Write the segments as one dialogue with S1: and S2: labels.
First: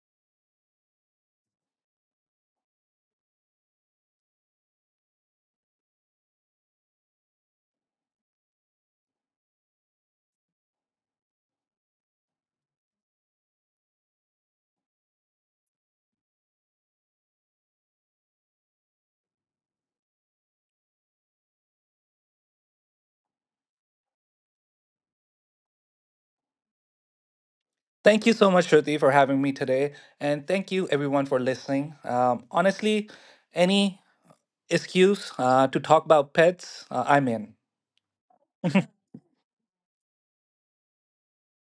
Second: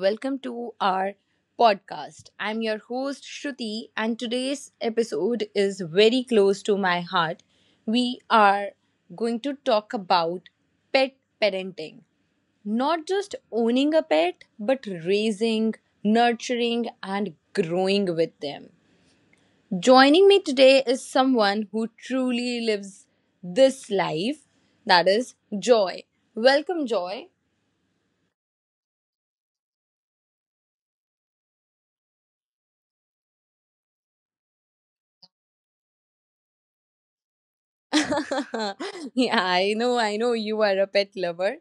S1: welcome to our podcast. I'm your host, Shruti, and today's episode is very close to my heart. We are going to talk about pet parenting. Not just owning a pet, but raising, nurturing, and growing with them. Joining me today is someone who truly lives this life, that is Joy. Welcome, Joy.
S2: Thank you so much, Shruti, for having me today. And thank you, everyone, for listening. Honestly, any excuse to talk about pets, I'm in.
S1: Yeah, I know you are a pet lover.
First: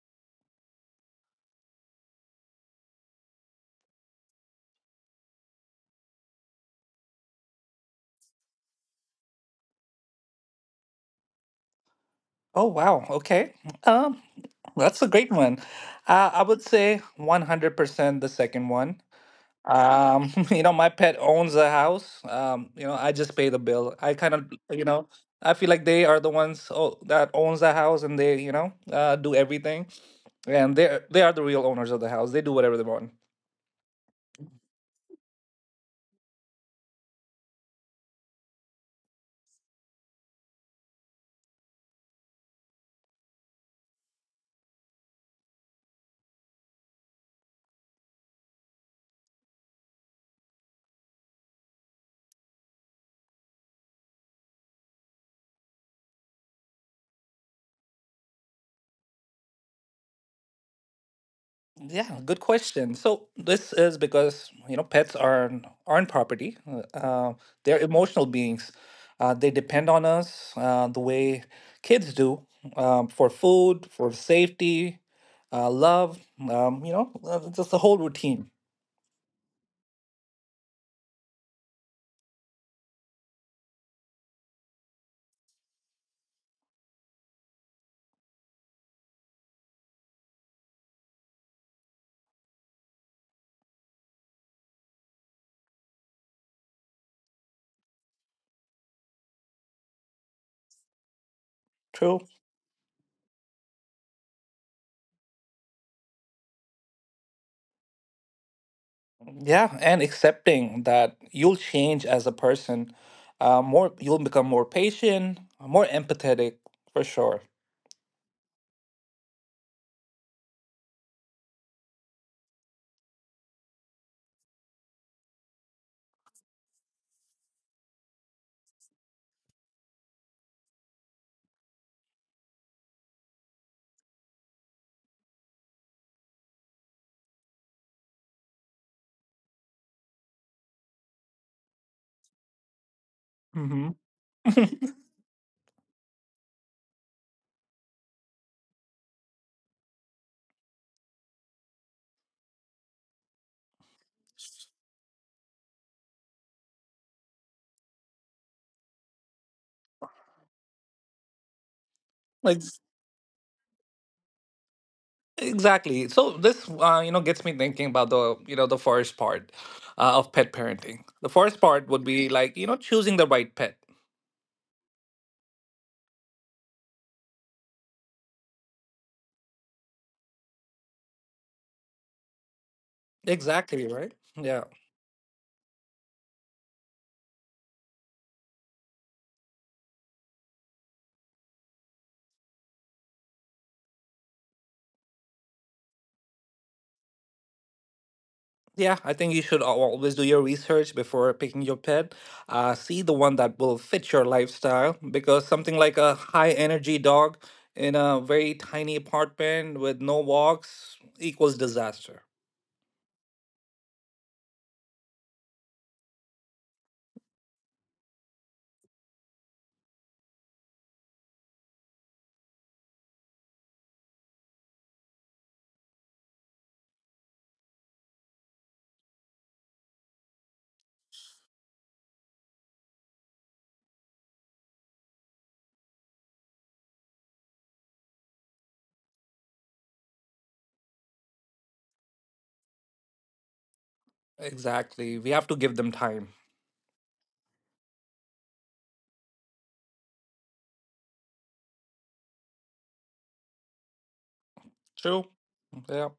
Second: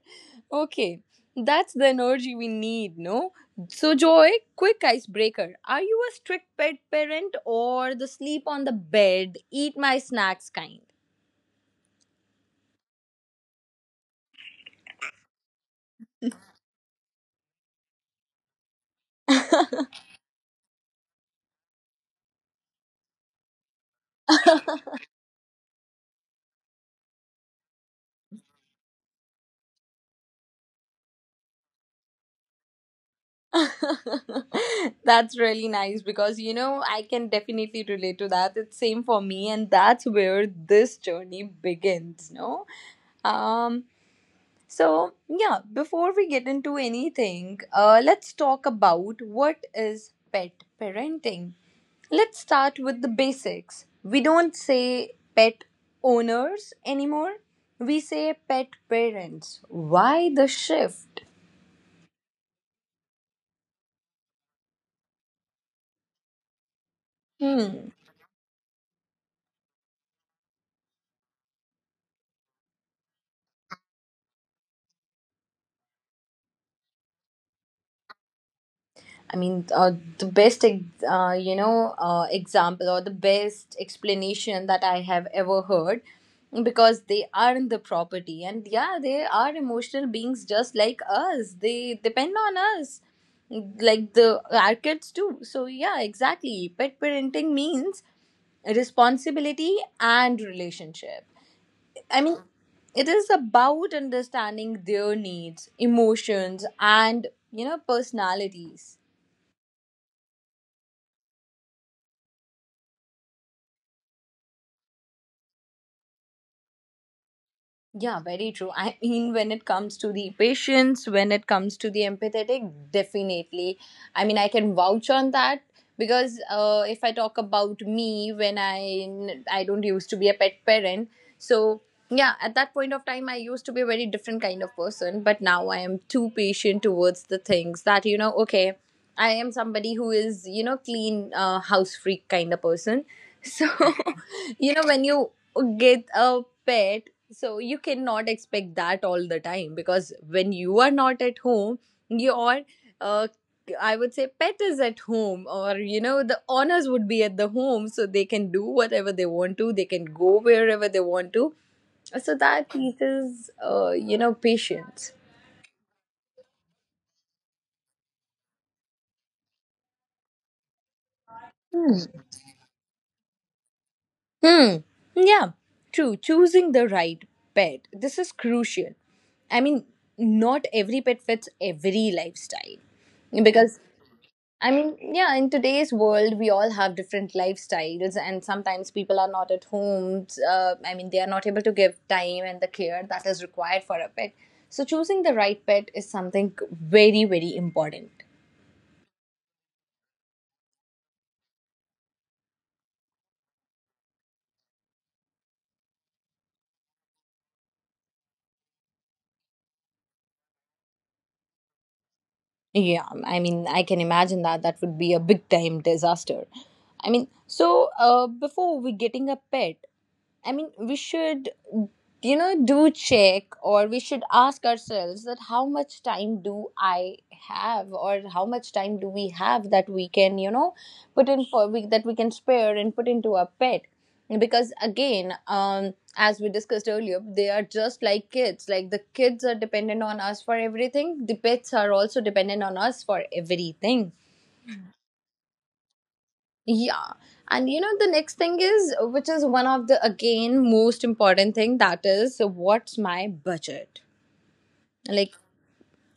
S1: Okay, that's the energy we need, no? So, Joy, quick icebreaker. Are you a strict pet parent or the sleep on the bed, eat my snacks kind?
S2: Oh, wow. Okay. Um, that's a great one. I would say 100% the second one. You know, my pet owns the house. You know, I just pay the bill. I kind of, you know, I feel like they are the ones that owns the house, and they, you know, do everything. And they are the real owners of the house. They do whatever they want.
S1: That's really nice, because, you know, I can definitely relate to that. It's same for me, and that's where this journey begins, no? um So, yeah, before we get into anything, let's talk about what is pet parenting. Let's start with the basics. We don't say pet owners anymore. We say pet parents. Why the shift?
S2: Yeah, good question. So this is because, you know, pets are aren't property. They're
S1: Hmm.
S2: emotional beings. They depend on us the way kids do, for food, for safety, love. You know, just the whole routine.
S1: I mean, the best, example or the best explanation that I have ever heard, because they are in the property, and yeah, they are emotional beings just like us. They depend on us like the our kids do. So yeah, exactly, pet parenting means responsibility and relationship.
S2: True.
S1: I mean, it is about understanding their needs, emotions, and personalities.
S2: Yeah, and accepting that you'll change as a person. More, you'll become more patient, more empathetic, for sure.
S1: Yeah, very true. I mean, when it comes to the patience, when it comes to the empathetic, definitely. I mean, I can vouch on that, because if I talk about me, when I don't used to be a pet parent, so yeah, at that point of time, I used to be a very different kind of person, but now I am too patient towards the things that you know. Okay, I am somebody who is, you know, clean, house freak kind of person. So,
S2: hmm
S1: you know, when you get a pet, so you cannot expect that all the time, because when you are not at home, your, uh, I would say, pet is at home, or you know, the owners would be at the home, so they can do whatever they want to, they can go wherever they want to. So
S2: like
S1: that teaches, you know, patience.
S2: Exactly. So this, you know, gets me thinking about the, you know, the first part of pet parenting. The first part would be like, you know, choosing the right pet.
S1: Hmm. Yeah, true. Choosing the right pet. This is crucial. I mean, not every pet fits every lifestyle. Because,
S2: Exactly, right? Yeah.
S1: I mean, yeah, in today's world, we all have different lifestyles, and sometimes people are not at home. I mean, they are not able to give time and the care that is required for a pet. So, choosing the right pet is something very, very important.
S2: Yeah, I think you should always do your research before picking your pet. See the one that will fit your lifestyle, because something like a high energy dog in a very tiny apartment with no walks equals disaster.
S1: Yeah, I mean, I can imagine that that would be a big time disaster. I mean, so before we getting a pet, I mean, we should, you know, do check, or we should ask ourselves that how much time do I have, or how much time do we have that we can, you know, put in for we, that we can spare and put into our pet. Because again, as we discussed earlier, they are just like kids. Like the kids are dependent on us for everything, the pets are also dependent on us for everything.
S2: Exactly. We have to give them time.
S1: Yeah. And you know, the next thing is, which is one of the again most important thing, that is, what's my budget?
S2: True.
S1: Like,
S2: Yeah.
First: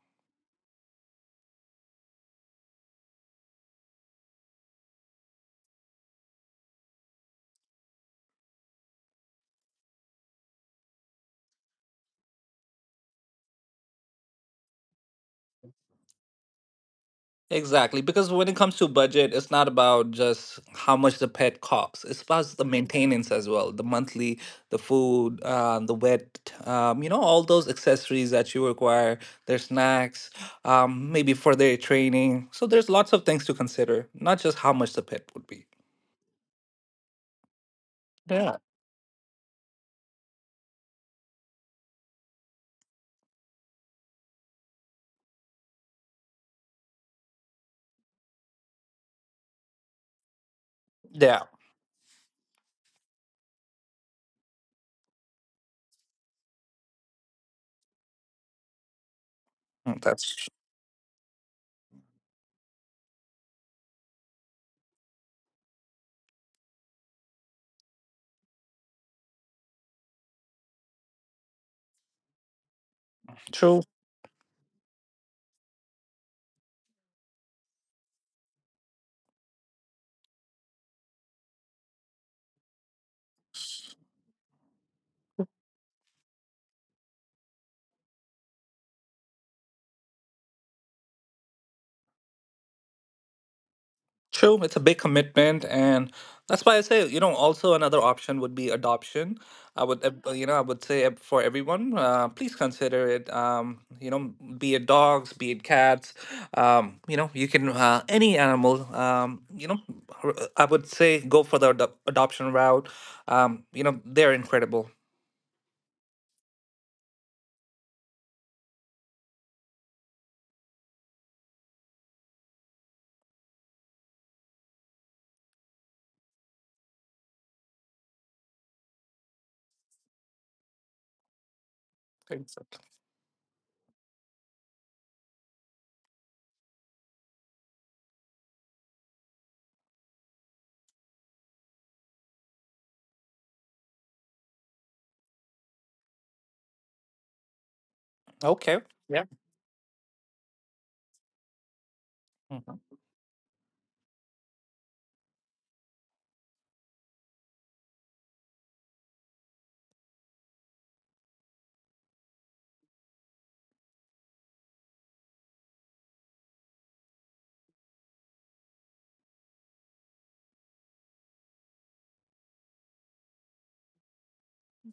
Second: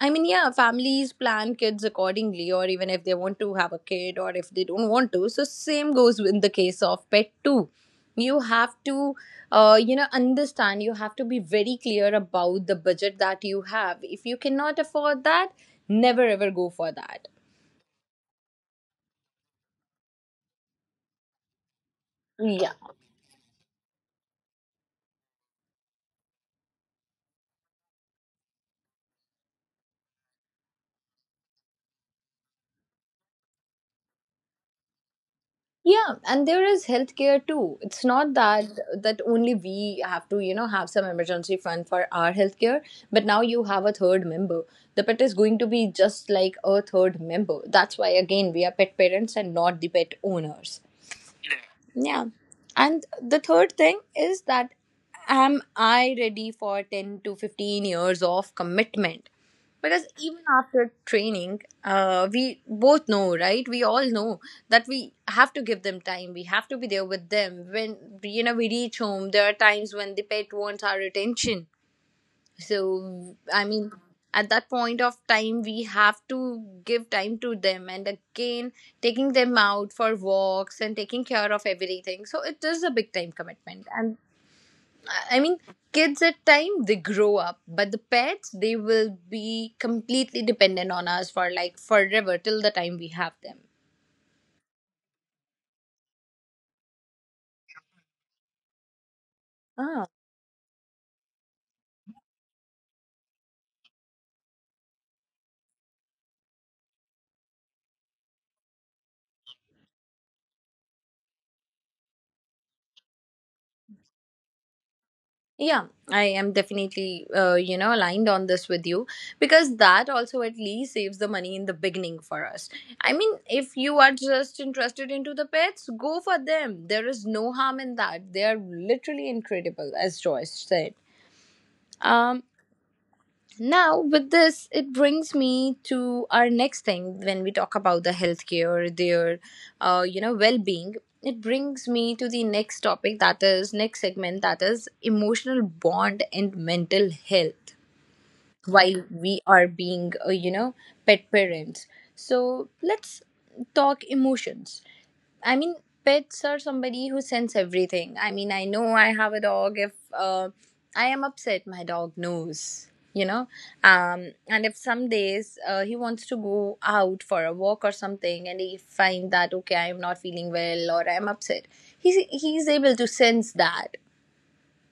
S1: I mean, yeah, families plan kids accordingly, or even if they want to have a kid or if they don't want to. So, same goes in the case of pet too. You have to, you know, understand, you have to be very clear about the budget that you have. If you cannot afford that, never ever go for that.
S2: Exactly, because when it comes to budget, it's not about just how much the pet costs. It's about the
S1: Yeah.
S2: maintenance as well, the monthly, the food, the wet, you know, all those accessories that you require, their snacks, maybe for their training. So there's lots of things to consider, not just how much the pet would be.
S1: Yeah, and there is healthcare too. It's not
S2: Yeah.
S1: that only we have to, you know, have some emergency fund for our healthcare, but now you have a third member. The pet is going to be just like a third member. That's why again we are pet parents and not the pet owners.
S2: Yeah,
S1: Yeah. And the third thing is that, am I ready for 10 to 15 years of commitment?
S2: mm,
S1: Because
S2: that's
S1: even
S2: tr-
S1: after training, we both know, right? We all know that we have to give them time. We have to be there with them. When, you know, we reach home, there are times when the pet wants our attention, so I
S2: true.
S1: mean, at that point of time, we have to give time to them, and again taking them out for walks and taking care of everything, so it is a big time commitment, and I mean, kids at time they grow up, but the pets, they will be completely dependent on us for like forever, till the time we have them.
S2: True, it's a big commitment, and that's why I say, you know, also another option would be adoption. I would,
S1: Ah.
S2: you know, I would say, for everyone, please consider it. You know, be it dogs, be it cats, you know, you can, any animal. You know, I would say go for the adoption route. You know, they're incredible.
S1: Yeah, I am definitely, you know, aligned on this with you, because that also at least saves the money in the beginning for us. I mean, if you are just interested into the pets, go for them. There is no harm in that. They are literally incredible, as Joyce said. Um,
S2: Exactly.
S1: now, with this, it brings me to our next thing when we talk about the healthcare, their, you know, well-being. It brings me to the next topic, that is next segment, that is emotional bond and mental health.
S2: Okay.
S1: While
S2: Yeah.
S1: we are being, you know, pet parents, so let's talk emotions. I mean, pets are somebody who sense everything. I mean, I know I have a dog. If I am upset, my dog knows, you know. And if some days he wants to go out for a walk or something, and he find that, okay, I am not feeling well or I am upset, he's able to sense that.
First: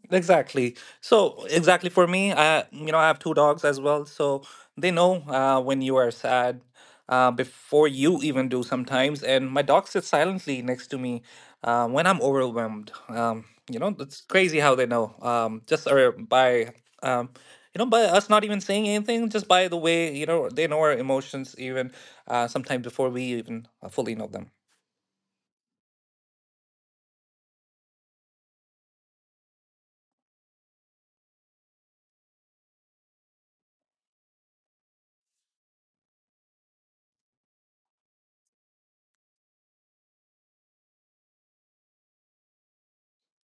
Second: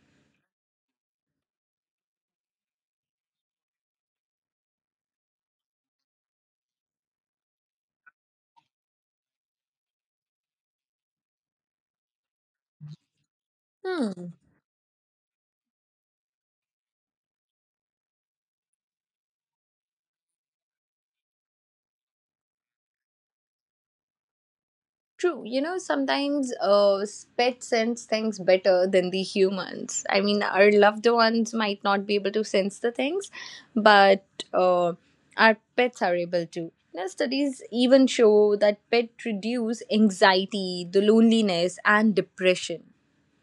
S2: Exactly. So exactly for me, I, you know, I have two dogs as well, so they know when you are sad before you even do sometimes. And my dog sits silently next to me when I'm overwhelmed. You know, it's
S1: Hmm.
S2: crazy how they know. Just or by um, you know, by us not even saying anything, just by the way, you know, they know our emotions even sometimes before we even fully know them.
S1: True, you know, sometimes pets sense things better than the humans. I mean, our loved ones might not be able to sense the things, but uh, our pets are able to. You know, studies even show that pets reduce anxiety, the loneliness, and depression.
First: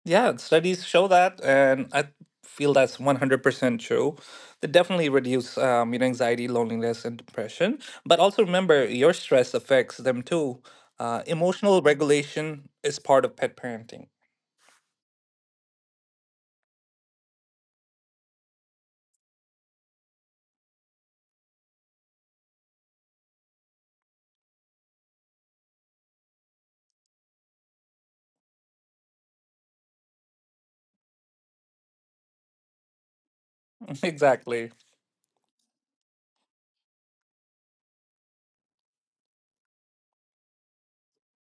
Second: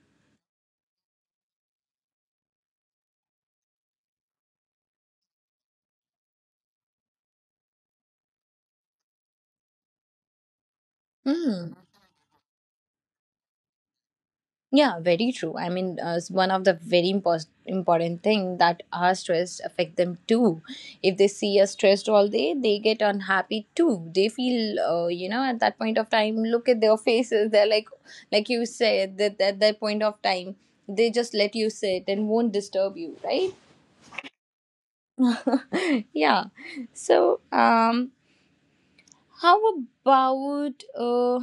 S2: Yeah, studies show that, and I feel that's 100% true. They definitely reduce, you know, anxiety, loneliness, and depression. But also remember, your stress affects them too.
S1: Hmm.
S2: Emotional regulation is part of pet parenting.
S1: Yeah, very true. I mean, it's one of the very important thing that our stress affect them too. If they see us stressed all day, they get unhappy too. They feel, you know, at that point of time, look at their faces. They're like you said, that at that point of time, they just let you sit and won't disturb you, right?
S2: Exactly.
S1: Yeah. So, how about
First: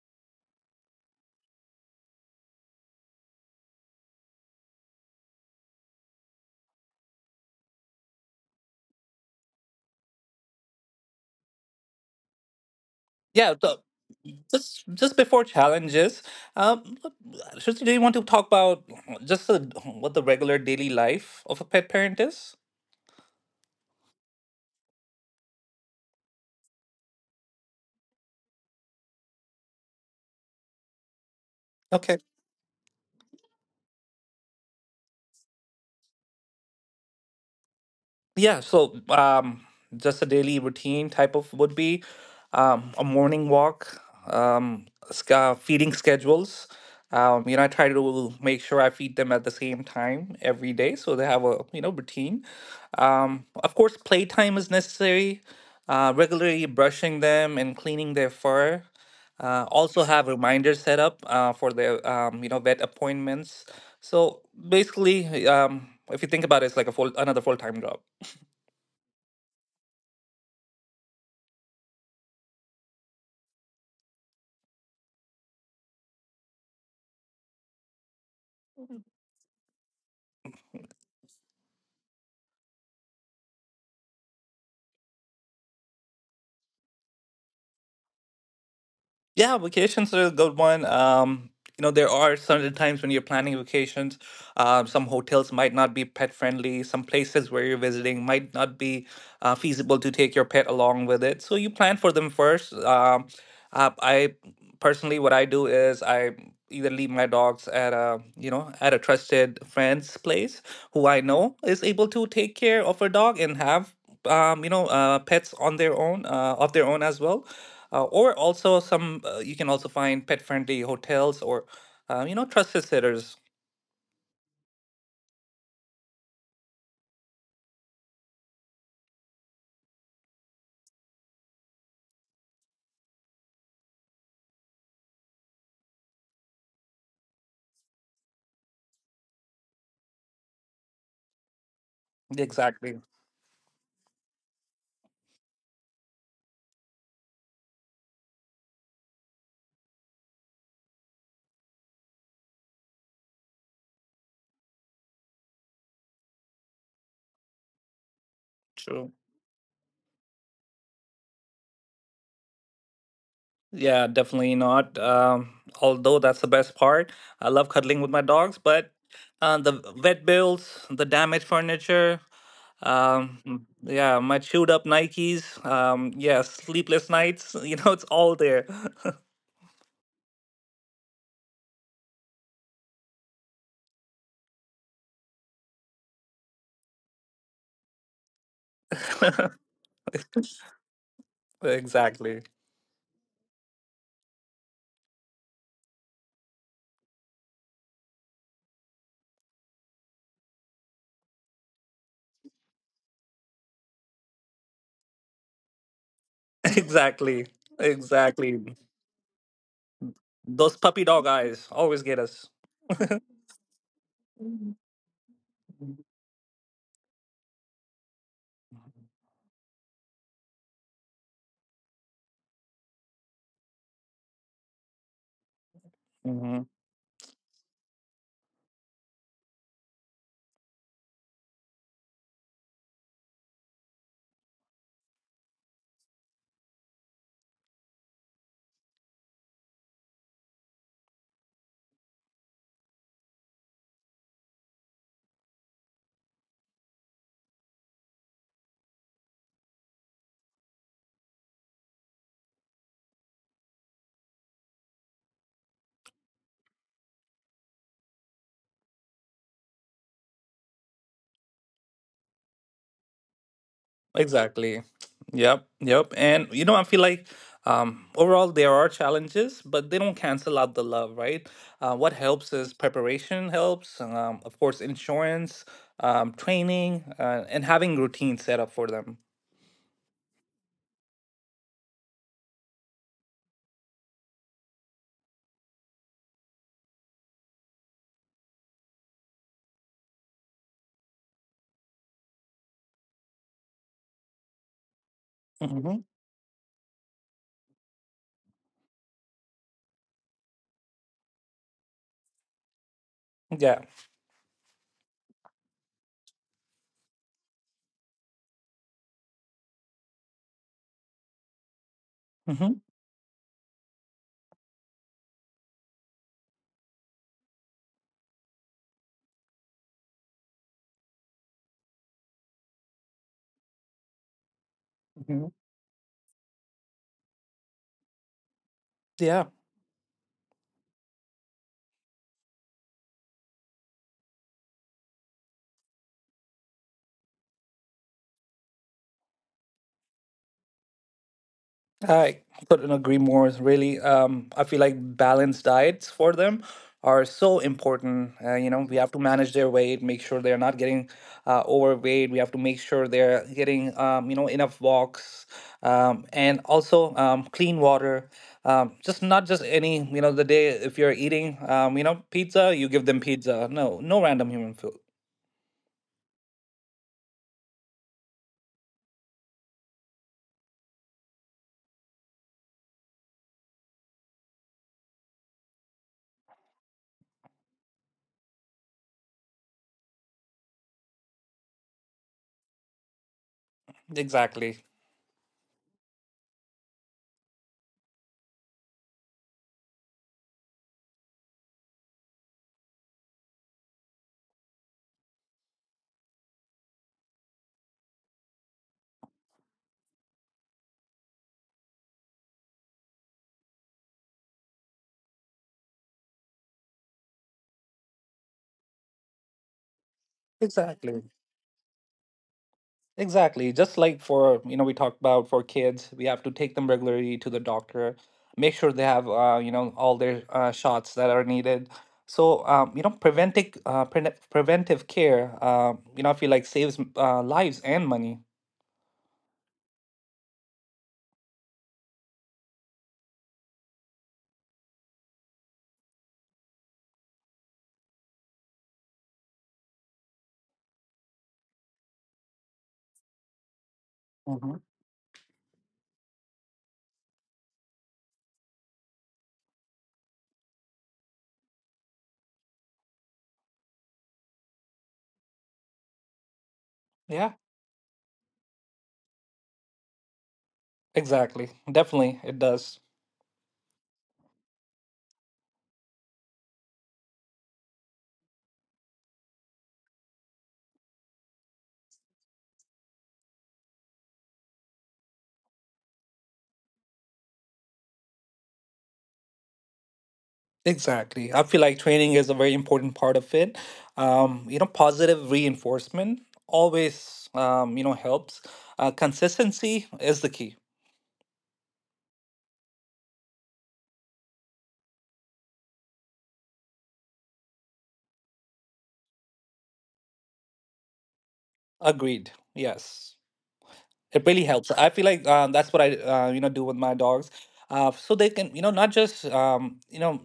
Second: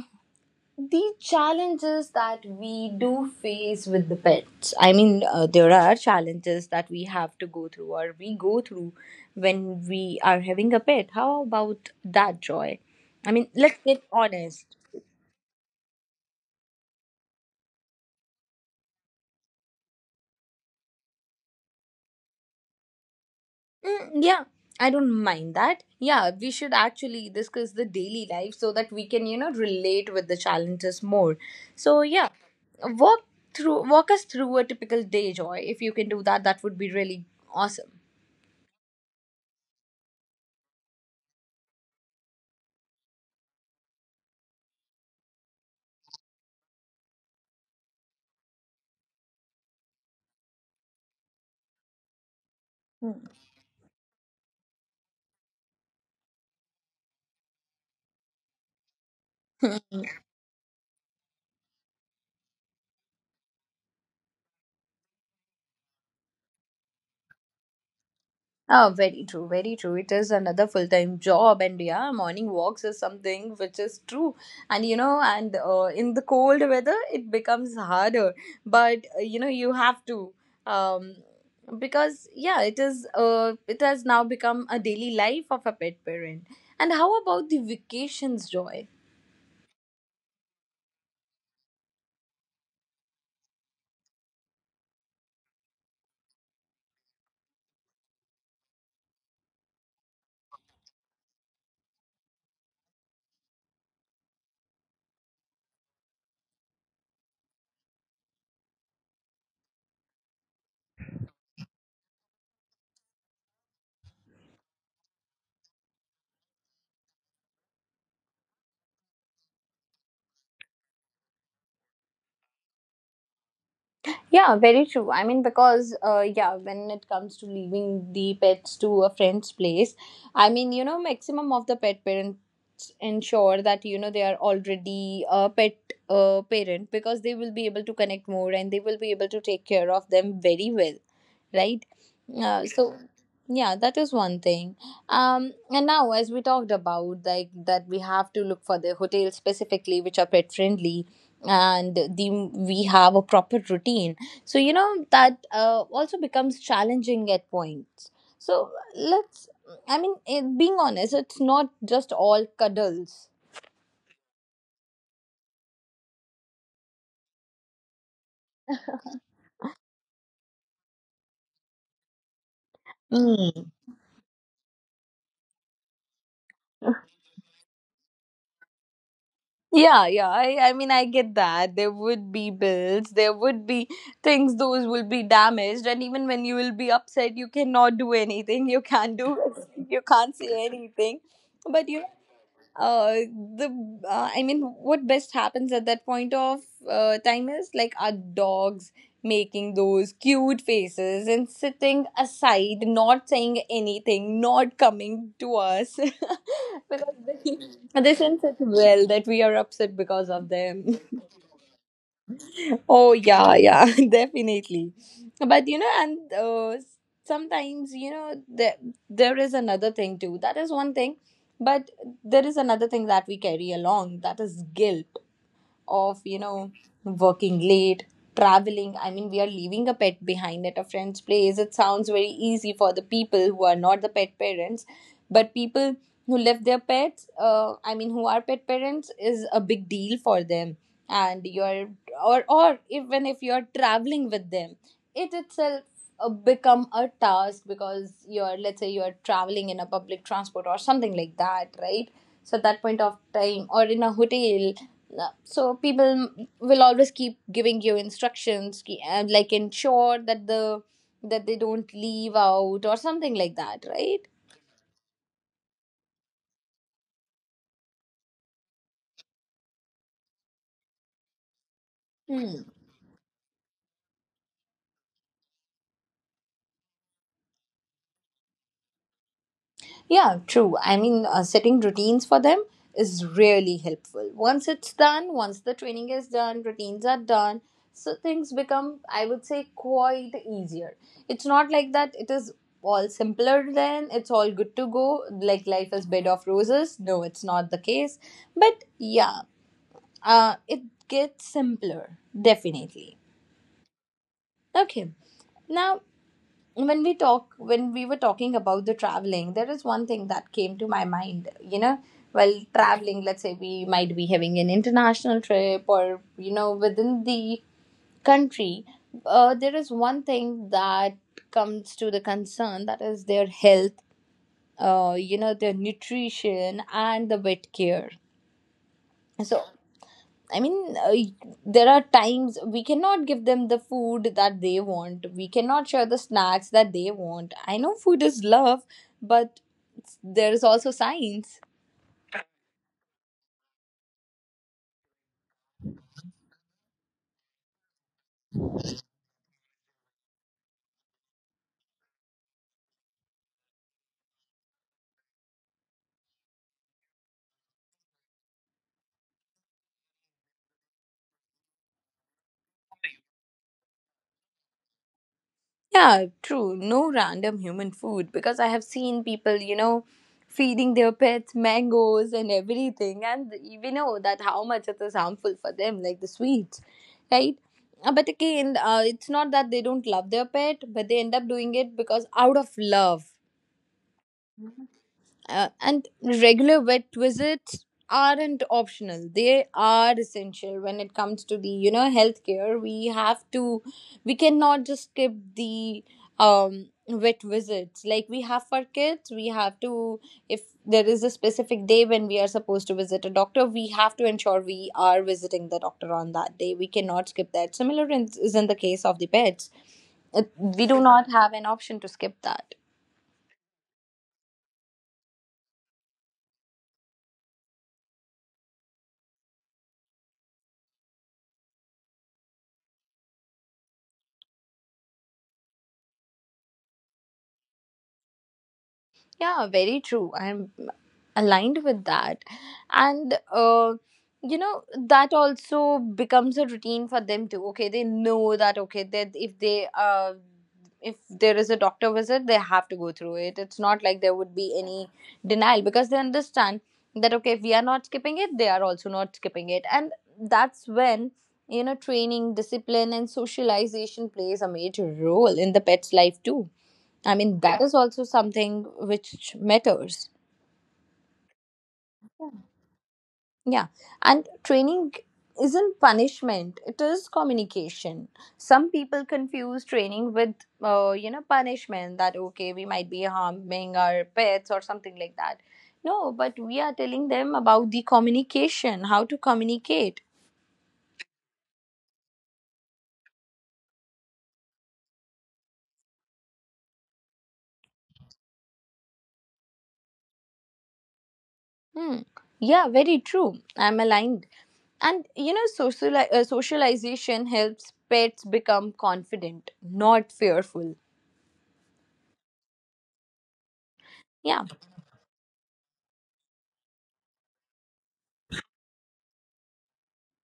S1: the challenges that we do face with the pets? I mean, there are challenges that we have to go through, or we go through when we are having a pet. How about that, Joy? I mean,
S2: Yeah, so
S1: let's get honest.
S2: just before challenges, um, Shruti, do you want to talk about just the, what the regular daily life of a pet parent is?
S1: Mm, yeah, I don't mind that. Yeah, we should actually discuss the daily life so that we can, you know, relate with the challenges more. So
S2: Okay.
S1: yeah, walk walk us through a typical day, Joy. If you can do that, that would be really awesome.
S2: Yeah, so just a daily routine type of would be a morning walk, um, feeding schedules. You know, I try to make sure I feed them at the same time every day, so they have a, you know, routine. Of course, playtime is necessary. Regularly brushing them and cleaning their fur. Also have reminders set up for their, you know, vet appointments. So basically, if you think about it, it's like a full another full time job.
S1: Oh, very true, very true. It is another full time job, and yeah, morning walks is something which is true. And you know, and in the cold weather, it becomes harder, but you know, you have to. Um, because yeah, it is. It has now become a daily life of a pet parent. And how about the vacations, Joy?
S2: Yeah, vacations are a good one. You know, there are certain times when you're planning vacations. Some hotels might not be pet friendly. Some places where you're visiting might not be feasible to take your pet along with it. So you plan for them first. I personally, what I do is I either leave my dogs at a, you know, at a trusted friend's place who I know is able to take care of a dog and have, you know, pets on their own, of their own as well, or also some, you can also find pet friendly hotels or, you know, trust is errors.
S1: Yeah, very true. I mean, because, yeah, when it comes to leaving the pets to a friend's place, I mean, you know, maximum of the pet parents ensure that, you know, they are already a pet parent, because they will be able to connect more and they will be able to take care of them very well, right? So,
S2: Exactly.
S1: yeah, that is one thing. And now, as we talked about, like, that we have to look for the hotels specifically which are pet friendly, and the we have a proper routine, so you know that also becomes challenging at points. So
S2: True.
S1: I mean, it, being honest, it's not just all cuddles.
S2: Yeah, definitely not. Although that's the best part. I love cuddling with my dogs, but the vet bills, the damaged furniture,
S1: Mm.
S2: yeah, my chewed up Nikes, yeah, sleepless nights, you know, it's all there.
S1: Yeah, yeah. I mean, I get that. There would be bills, there would be things, those will be damaged. And even when you will be upset, you cannot do anything. You can't do, you can't say anything. But you
S2: Exactly.
S1: the I mean, what best happens at that point of time is, like, our dogs making those cute faces and sitting aside, not saying anything, not coming to us because
S2: Exactly.
S1: they sense it
S2: Exactly.
S1: well that we are upset because of
S2: Those
S1: them.
S2: puppy dog eyes always get us.
S1: Oh yeah, yeah, definitely. But you know, and sometimes, there is another thing too. That is one thing, but there is another thing that we carry along. That is guilt of
S2: Mhm.
S1: working late, traveling. I mean, we are leaving a pet behind at a friend's place. It sounds very easy for the people who are not the pet parents, but people who left their pets, I mean who are pet parents, is a big deal for them. And you're, or even if you're traveling with them, it itself become a task because you're, let's say you're traveling in a public transport or something like that, right? So at that point of time, or in a hotel, so people will always keep giving you instructions and like ensure that the that they don't leave out or something like that, right?
S2: Exactly. Yep. Yep. And you know, I feel like, overall there are challenges, but they don't cancel out the love, right? What helps is preparation helps, of course, insurance, training, and having routine set up for them.
S1: Yeah, true. I mean, setting routines for them is really helpful. Once it's done, once the training is done, routines are done, so things become, I would say, quite easier. It's not like that it is all simpler then, it's all good to go, like life
S2: Hmm
S1: is bed of roses. No, it's not the case. But yeah, it gets simpler, definitely.
S2: Yeah.
S1: Okay, now when we were talking about the traveling, there is one thing that came to my mind. You know, while
S2: hmm
S1: traveling, let's say we might be having an international trip or you know within the country, there is one thing that comes to the concern. That is their health, you
S2: hmm
S1: know, their nutrition and the vet care.
S2: Yeah.
S1: So I mean, there are times we cannot give them the food that they want. We cannot share the snacks that they want. I know food is love, but there is also science.
S2: I couldn't agree more. Really, I feel like balanced diets for them are so important. You know, we have to manage their weight, make sure they're not getting overweight. We have to make sure they're getting, you know, enough walks, and also, clean water. Just not just any, you know, the day if you're eating, you know, pizza, you give them pizza. No, no random human food.
S1: Yeah, true. No random human food, because I have seen people, you know, feeding their pets mangoes and everything, and we know that how much it is harmful for them, like the sweets, right? But again, it's not that they don't love their pet, but they end up doing it because out of love.
S2: Exactly.
S1: Uh, and regular vet visits aren't optional, they are essential. When it comes to the, you know, healthcare, we have to, we cannot just skip the vet visits. Like we have for kids, we have to, if there is a specific day when we are supposed to visit a doctor, we have to ensure we are visiting the doctor on that day. We cannot skip that. Similar is in the case of the pets. It- we do
S2: Exactly.
S1: not have an option to skip that.
S2: Exactly. Just like for, you know, we talked about for kids, we have to take them regularly to the doctor, make sure they have, you know, all their shots that are needed. So, you know, preventive, preventive care, you know, I feel like saves lives and money.
S1: Yeah, very true. I'm aligned with that. And, you know, that also becomes a routine for them too. Okay, they know that, okay, that if they, if there is a doctor visit, they have to go through it. It's not like there would
S2: Hmm.
S1: be any denial, because they understand that, okay, if we are not skipping it, they are also not skipping it. And that's when, you know, training, discipline, and socialization plays a major role in the pet's life too. I
S2: Yeah,
S1: mean, that is also something which matters.
S2: exactly. Definitely, it does.
S1: Yeah. And training isn't punishment, it is communication. Some people confuse training with, you know, punishment, that, okay, we might be harming our pets or something like that. No, but we are telling them about the communication, how to communicate.
S2: Exactly. I feel like training is a very important part of it. You know, positive reinforcement always, you know, helps. Consistency is the key.
S1: Hmm. Yeah, very true. I'm aligned. And, you know, socialization helps pets become confident, not fearful.
S2: Agreed. Yes. It really
S1: Yeah.
S2: helps. I feel like, that's what I, you know, do with my dogs, so they can, you know, not just, you know,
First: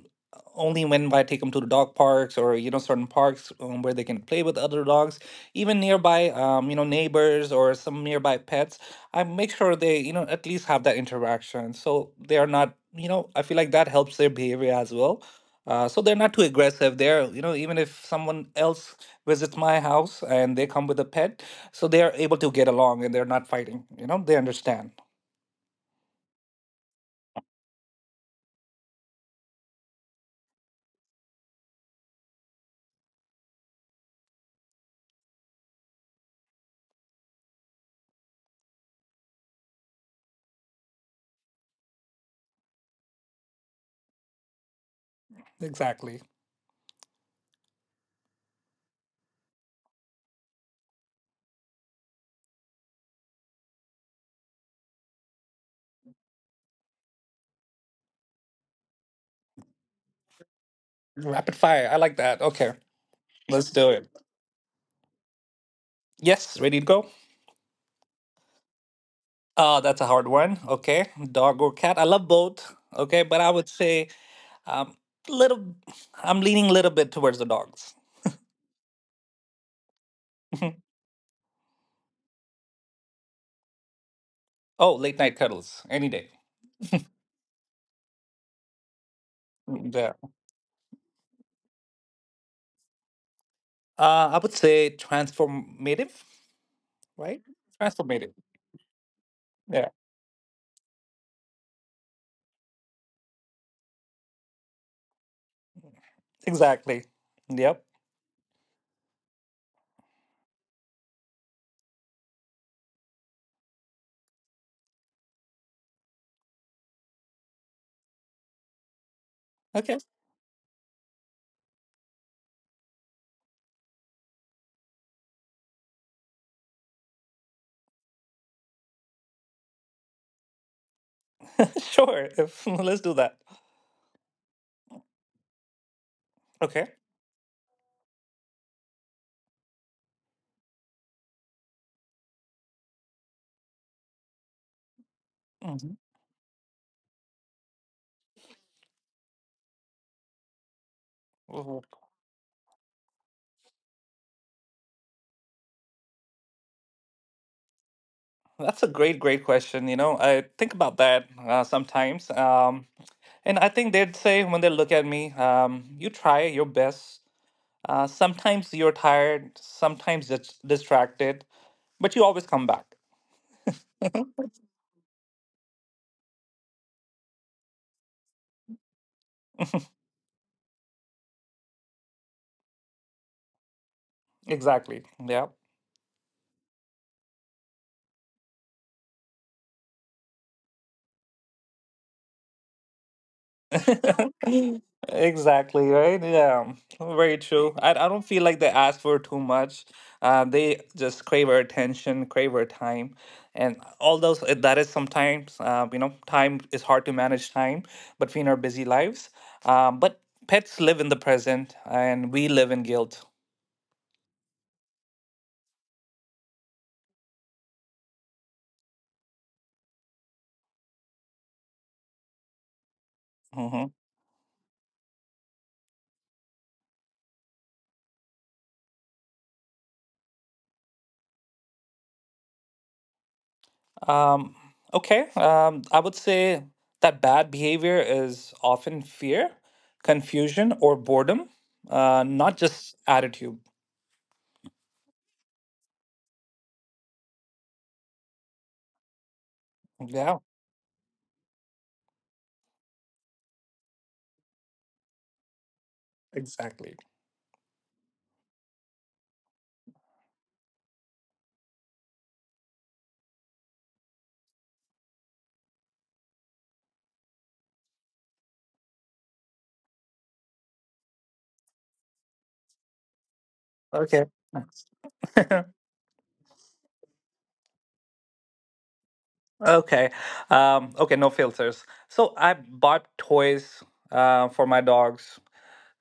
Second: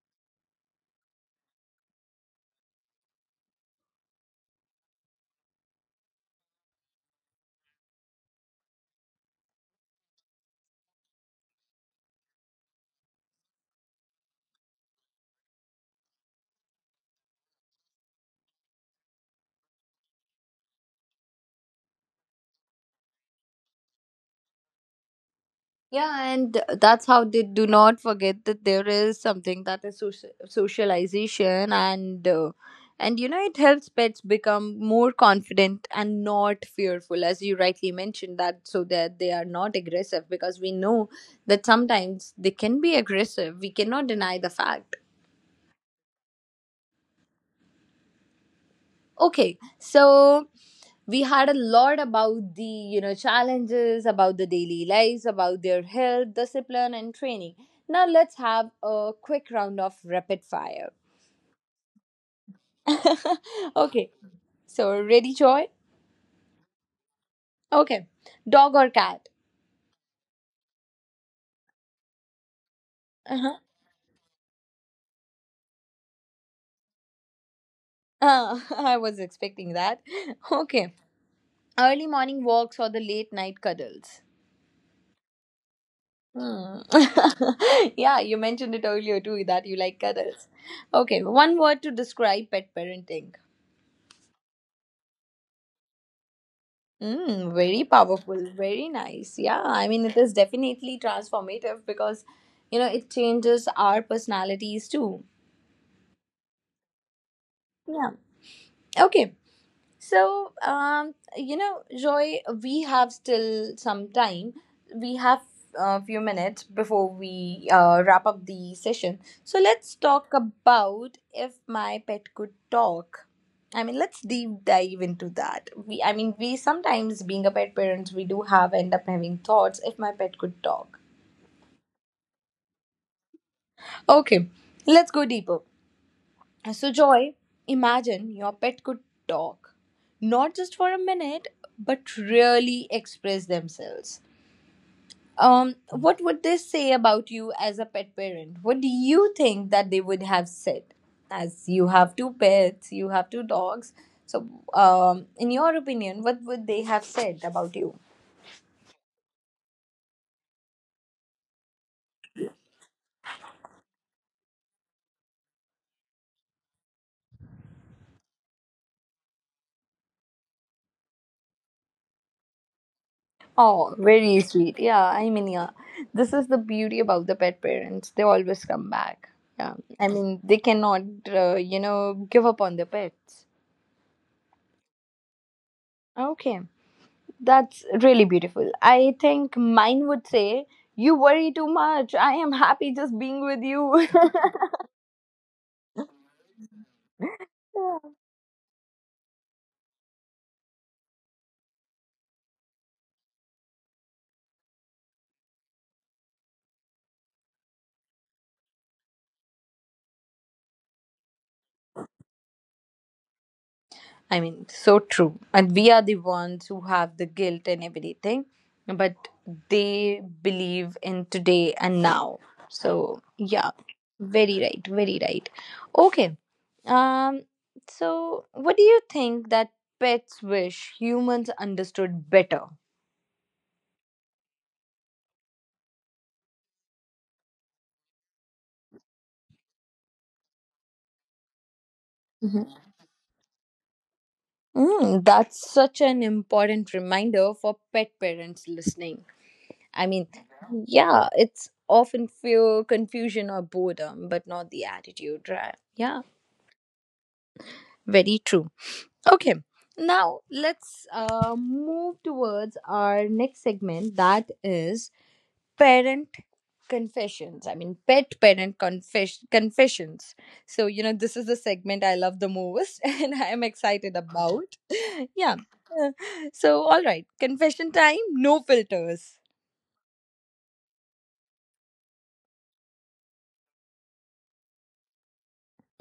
S2: only when I take them to the dog parks or, you know, certain parks where they can play with other dogs, even nearby, you know, neighbors or some nearby pets. I make sure they, you know, at least have that interaction, so they are not, you know, I feel like that helps their behavior as well, so they're not too aggressive. They're, you know, even if someone else visits my house and they come with a pet, so they are able to get along and they're not fighting. You know, they understand.
S1: Yeah, and that's how they do not forget that there is something that is socialization, and you know it helps pets become more confident and not fearful, as you rightly mentioned that, so that they are not aggressive, because we know that sometimes they can be aggressive. We cannot deny the fact.
S2: Exactly.
S1: Okay, so we had a lot about the, you know, challenges, about the daily lives, about their health, discipline and training. Now let's have a quick round of rapid fire.
S2: Rapid fire, I like that. Okay, let's do it.
S1: Okay, so ready, Joy?
S2: Yes, ready to go.
S1: Okay, dog or cat?
S2: That's a hard one. Okay, dog or cat. I love both. Okay, but I
S1: Uh-huh.
S2: would say, um little I'm leaning a little bit towards the dogs.
S1: uh, I was expecting that. Okay, early morning walks or the late night cuddles?
S2: Oh, late night cuddles any day.
S1: Hmm. Yeah, you mentioned it earlier too that you
S2: Mm,
S1: like
S2: yeah.
S1: cuddles. Okay, one word to describe pet parenting.
S2: I would say transformative, right?
S1: Mm, very
S2: Transformative.
S1: powerful, very nice. Yeah, I
S2: Yeah,
S1: mean, it is definitely transformative because, you know, it changes our personalities too.
S2: exactly. Yep.
S1: Yeah. Okay. So, you know, Joy, we have still some time. We have a few minutes before we wrap up the session. So, let's
S2: Okay.
S1: talk about if my pet could talk. I mean, let's deep dive into that. We, I mean, we sometimes, being a pet parents, we do have end up having thoughts if my pet could talk.
S2: Sure. If, let's do that.
S1: Okay, let's go deeper.
S2: Okay.
S1: So, Joy, imagine your pet could talk, not just for a minute, but really express themselves.
S2: Mhm.
S1: What would they say about you as a pet parent? What do you think that they would have said? As
S2: Well,
S1: you have two pets, you have two dogs. So, in your opinion, what would they have said about you?
S2: that's a great, great question. You know, I think about that sometimes. And I think they'd say when they look at me, you try your best. Sometimes you're tired, sometimes it's distracted, but you always come back.
S1: Oh, very sweet. Yeah, I mean, yeah, this is the beauty about the pet parents. They always come back. Yeah, I mean, they cannot, you know, give up on their pets.
S2: Exactly. Yeah.
S1: Okay, that's really beautiful. I think mine would say, you worry too much. I am happy just being with you.
S2: Exactly, right? Yeah, very true. I don't feel like they ask for too much. They just crave our attention, crave our time. And although that is sometimes, you know, time is hard to manage time between our busy lives. But pets live in the present and we live in guilt.
S1: I mean, so true. And we are the ones who have the guilt and everything, but they believe in today and now. So, yeah,
S2: Mm-hmm.
S1: very right, very right. Okay. Um so what do you think that pets wish humans understood better?
S2: Um, okay. I would say that bad behavior is often fear, confusion, or boredom, not
S1: Mhm.
S2: just attitude.
S1: Mm, that's such an important reminder for pet parents listening. I mean,
S2: Yeah,
S1: yeah, it's often fear, confusion, or boredom, but not the attitude, right? Yeah,
S2: exactly.
S1: very true. Okay, now let's move towards our next segment, that is parent confessions. I mean, pet parent confessions. So, you know, this is the segment I love the most and I am excited
S2: Okay.
S1: about. Yeah. Uh, so, all right, confession time, no filters.
S2: Okay. Okay, no filters. So I bought toys for my dogs.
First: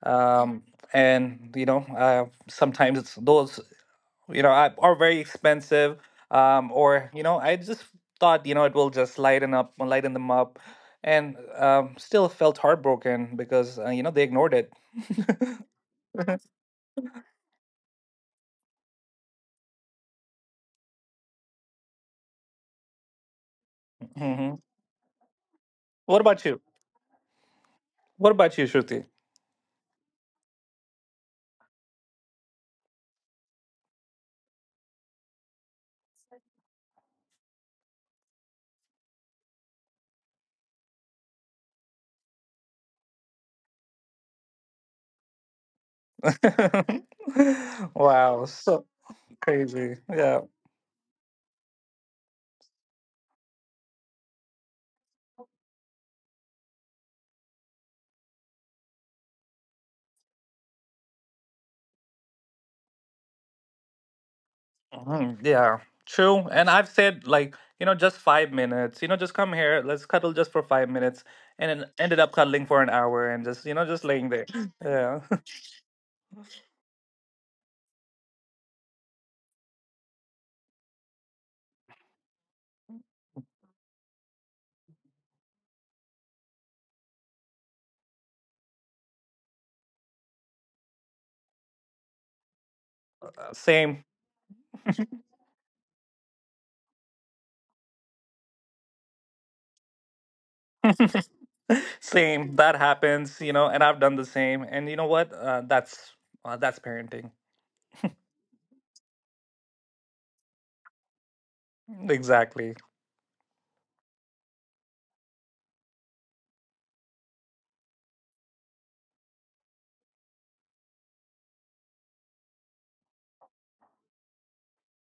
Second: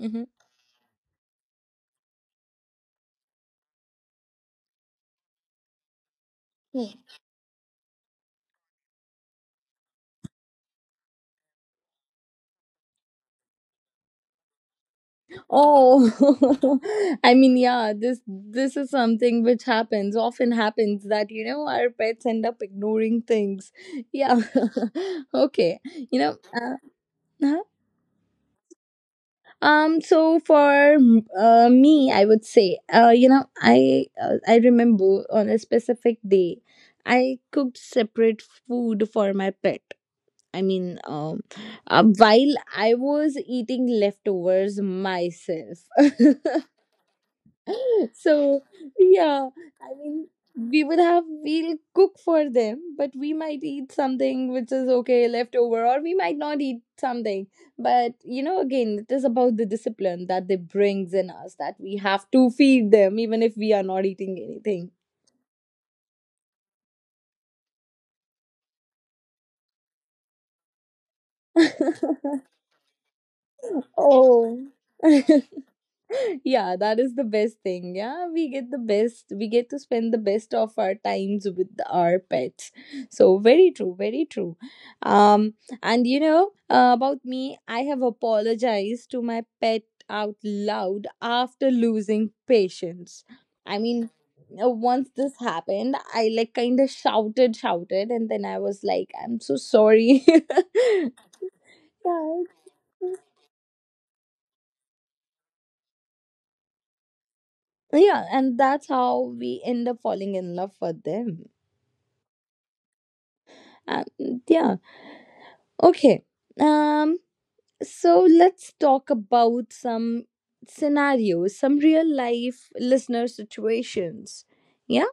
S1: Mm-hmm.
S2: Um, and you know, sometimes it's those, you know, are very expensive. Or you know, I just thought, you know, it will just lighten them up, and still felt heartbroken because, you know, they ignored it.
S1: Oh, I mean, yeah, this is something which happens often happens that you know our pets end up ignoring things. Yeah,
S2: Hmm.
S1: okay, you
S2: What
S1: know,
S2: about you?
S1: huh?
S2: What about you, Shruti?
S1: So for me, I would say, you know, I remember on a specific day, I cooked separate food for my pet. I mean, while I was eating leftovers myself.
S2: Wow,
S1: So,
S2: so
S1: yeah, I
S2: crazy.
S1: mean,
S2: Yeah.
S1: we would have, we'll cook for them, but we might eat something which is okay, leftover, or we might not eat something. But, you know, again, it is about the discipline that they brings in us that we have to feed them even if we are not eating anything.
S2: Mhm, yeah, true. And I've said like, you know, just 5 minutes. You know, just come here. Let's cuddle just for 5 minutes, and then ended up cuddling for an hour, and just, you know, just laying there.
S1: Oh.
S2: Yeah.
S1: Yeah, that is the best thing. Yeah, we get the best, we get to spend the best of our times with our pets. So very true, very true. um and you know, about me, I have apologized to my pet out loud after losing patience. I
S2: Same.
S1: mean, once this happened, I like kind of shouted, and then I was like, I'm so sorry. Yeah.
S2: Same, that happens, you know, and I've done the same. And you know what? That's parenting.
S1: Yeah, and that's how we end up falling in love for them.
S2: Exactly.
S1: And mm, yeah, okay. Um, so let's talk about some scenarios, some real life listener situations. Yeah,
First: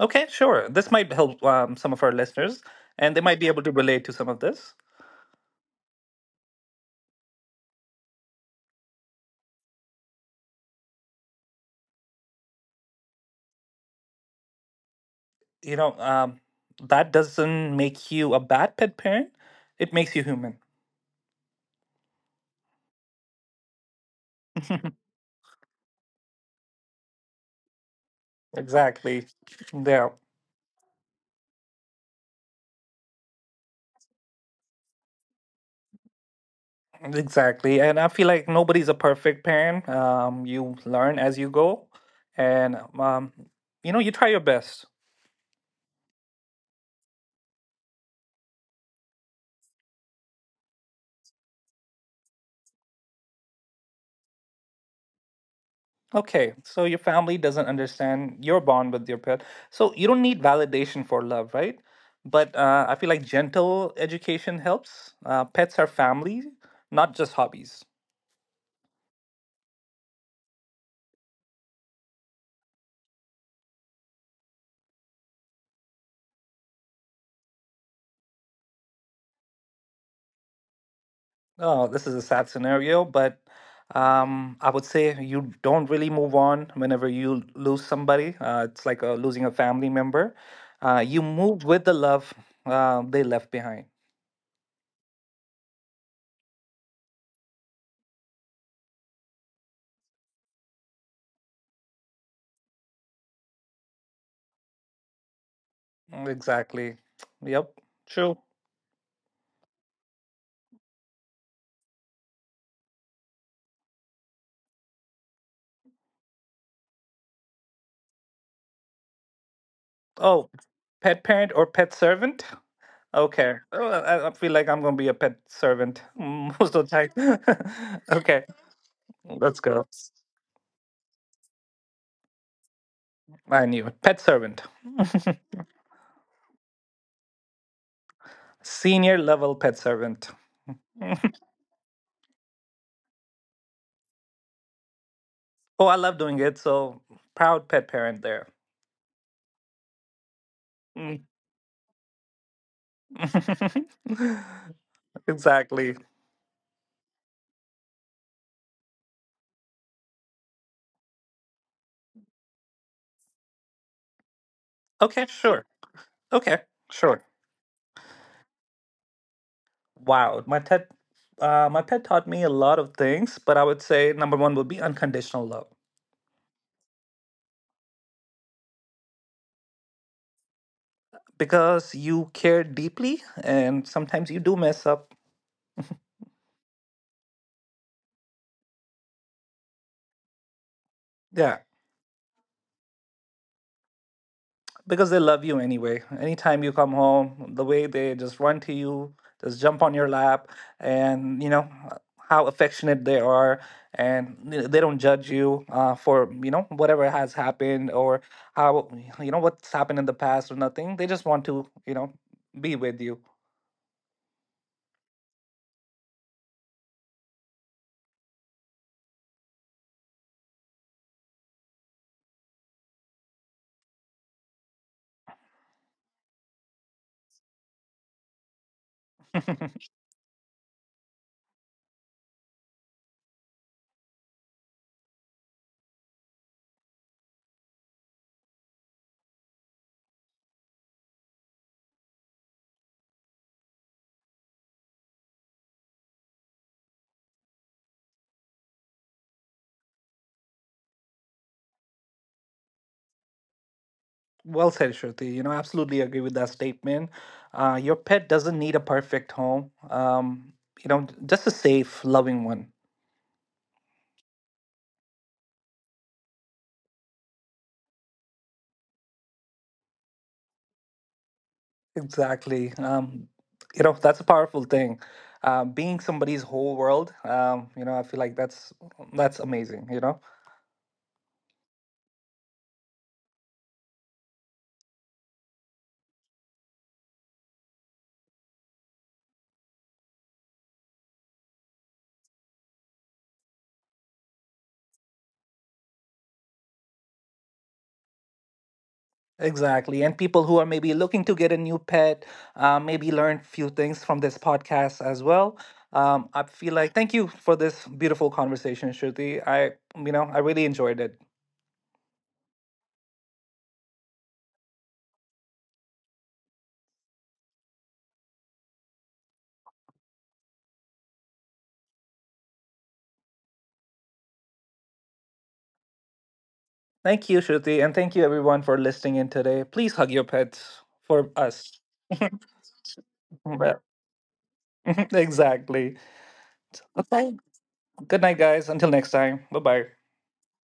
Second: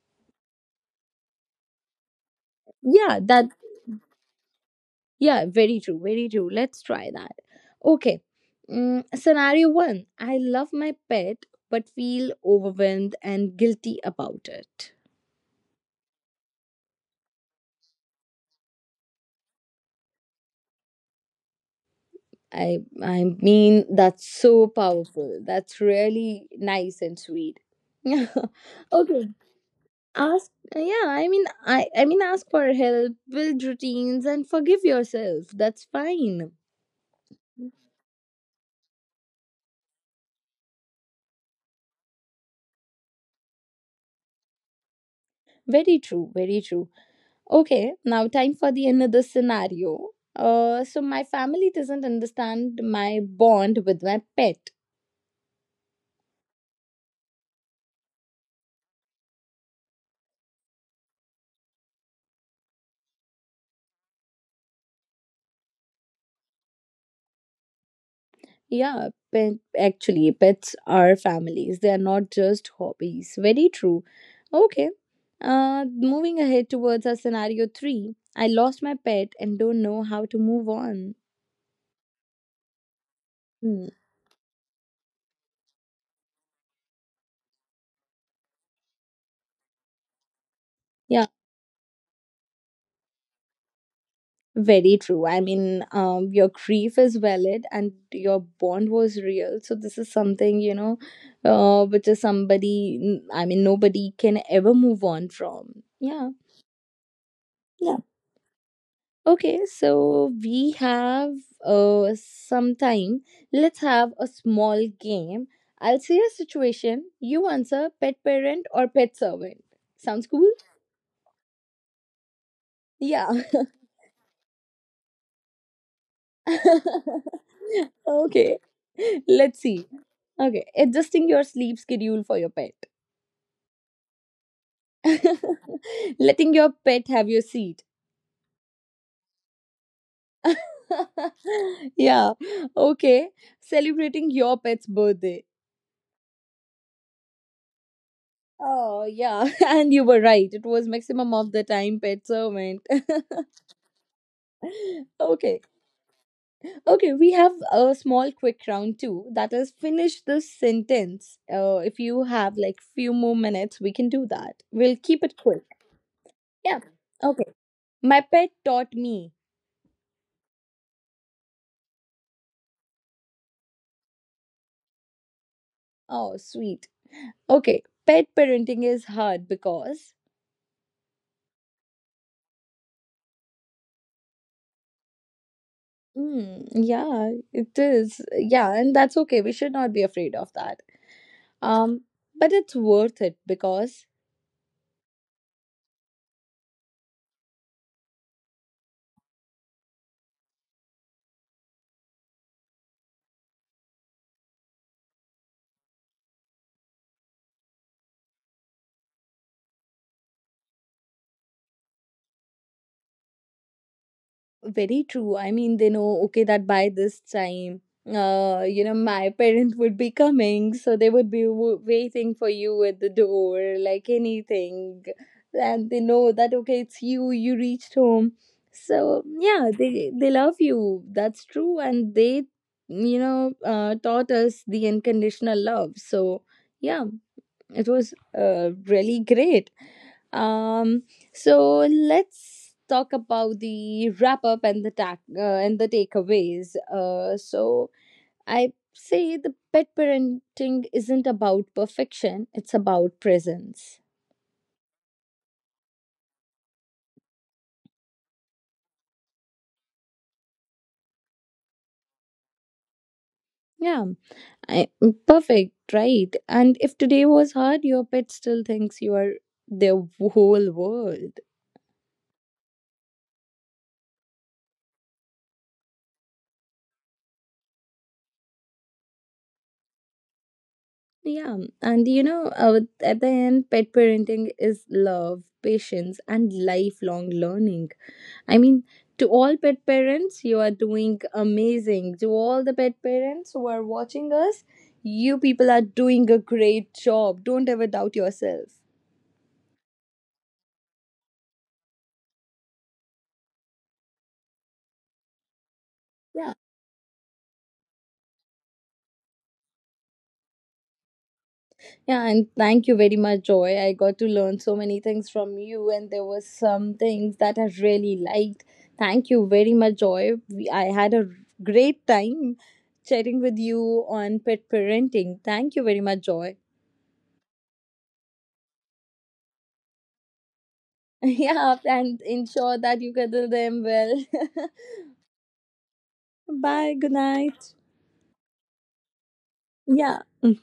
S2: Okay, sure. This might help, some of our listeners, and
S1: yeah,
S2: they might be
S1: that,
S2: able to relate to some of this.
S1: yeah, very true, very true. Let's try that. Okay. Mm, scenario one, I love my pet, but feel overwhelmed and guilty about it.
S2: You know, that doesn't make you a bad pet parent. It makes you human.
S1: I mean that's so powerful. That's really nice and sweet. Yeah.
S2: Exactly.
S1: Okay.
S2: Yeah,
S1: Ask, yeah, I mean, I mean ask for help, build routines and forgive yourself. That's fine.
S2: exactly. And I feel like nobody's a perfect parent. You learn as you go, and, you know, you try your best.
S1: Very true, very true. Okay, now time for the another scenario. So my family doesn't understand my bond with my pet.
S2: Okay, so your family doesn't understand your bond with your pet. So you don't need validation for love, right? But I feel like gentle education helps. Pets are family, not just hobbies.
S1: Yeah, pet, actually, pets are families. They are not just hobbies. Very true. Okay. Moving ahead towards our scenario three. I lost my pet and don't know how to move on.
S2: Oh, this is a sad scenario, but
S1: Hmm.
S2: I would say you don't really move on whenever you lose somebody. It's like, losing a family member. You
S1: Yeah,
S2: move with the love they left behind.
S1: very true. I mean, your grief is valid and your bond was real. So this is something, you know, which is somebody. I mean, nobody can ever move on from.
S2: Mm,
S1: Yeah.
S2: exactly. Yep. True.
S1: Okay, so we have some time. Let's have a small game. I'll say a situation, you answer pet parent or pet servant. Sounds
S2: Oh,
S1: cool?
S2: pet parent or pet servant?
S1: Yeah.
S2: Okay. Oh, I feel like I'm gonna be a pet servant most of the time. Okay,
S1: Okay.
S2: let's
S1: Let's
S2: go.
S1: see. Okay, adjusting your sleep schedule for your pet.
S2: I knew it. Pet servant.
S1: Letting your pet have your seat.
S2: Senior level pet servant.
S1: Yeah. Okay. Celebrating your pet's birthday.
S2: Oh, I love doing it. So proud pet parent there.
S1: Oh, yeah, and you were right. It was
S2: Mm.
S1: maximum of the time pet servant. Okay,
S2: Exactly.
S1: okay, we have a small quick round too. That is finish this sentence. If you have like few more minutes, we can do that. We'll
S2: Okay,
S1: keep it
S2: sure.
S1: quick.
S2: Okay,
S1: Yeah.
S2: sure.
S1: Okay. My pet taught me.
S2: Wow, my pet taught me a lot of things, but I would say number one would be unconditional love,
S1: Oh, sweet. Okay. Pet parenting is hard because.
S2: because you care deeply, and sometimes you do mess up.
S1: Mm, yeah, it is. Yeah, and that's okay. We should not be afraid of that.
S2: Yeah.
S1: Um, but it's worth it because,
S2: Because they love you anyway. Anytime you come home, the way they just run to you, just jump on your lap, and you know, how affectionate they are, and you know, they don't judge you for, you know, whatever has happened, or how, you know, what's happened in the past, or nothing. They just want to, you know, be with you.
S1: very true. I mean, they know, okay, that by this time, you know, my parent would be coming, so they would be waiting for you at the door, like anything. And they know that, okay, it's you, you reached home. So, yeah, they love you. That's true. And they, you know, taught us the unconditional love. So, yeah, it was really great. Um, so let's talk about the wrap up and the tack and the takeaways. So I say the pet parenting isn't about perfection; it's about presence.
S2: Well said, Shruti. You know, absolutely agree with that statement. Your pet doesn't need a perfect home. You know, just a safe, loving one.
S1: Yeah, I, perfect, right? And if today was hard, your pet still thinks you are their whole world.
S2: Exactly. You know, that's a powerful thing. Being somebody's whole world, you know, I feel like that's amazing, you know?
S1: Yeah, and you know, at the end, pet parenting is love, patience, and lifelong learning. I mean, to all pet parents, you are doing amazing. To all the pet parents who are watching us, you people are doing a great job. Don't ever doubt yourself.
S2: Exactly. And people who are maybe looking to get a new pet, maybe learn few things from this podcast as well. I
S1: Yeah.
S2: feel like thank you for this beautiful conversation, Shruti. I, you know, I really enjoyed it.
S1: Yeah, and thank you very much, Joy. I got to learn so many things from you, and there were some things that I really liked. Thank you very much, Joy. We, I had a great time chatting with you on pet parenting. Thank you very much, Joy.
S2: Thank you, Shruti, and thank you everyone for listening in today. Please hug your pets for us.
S1: Yeah, and ensure that you cuddle
S2: Well,
S1: them well.
S2: exactly.
S1: Bye, good
S2: Okay.
S1: night.
S2: Good night, guys. Until next time. Bye bye.
S1: Yeah. Mm-hmm.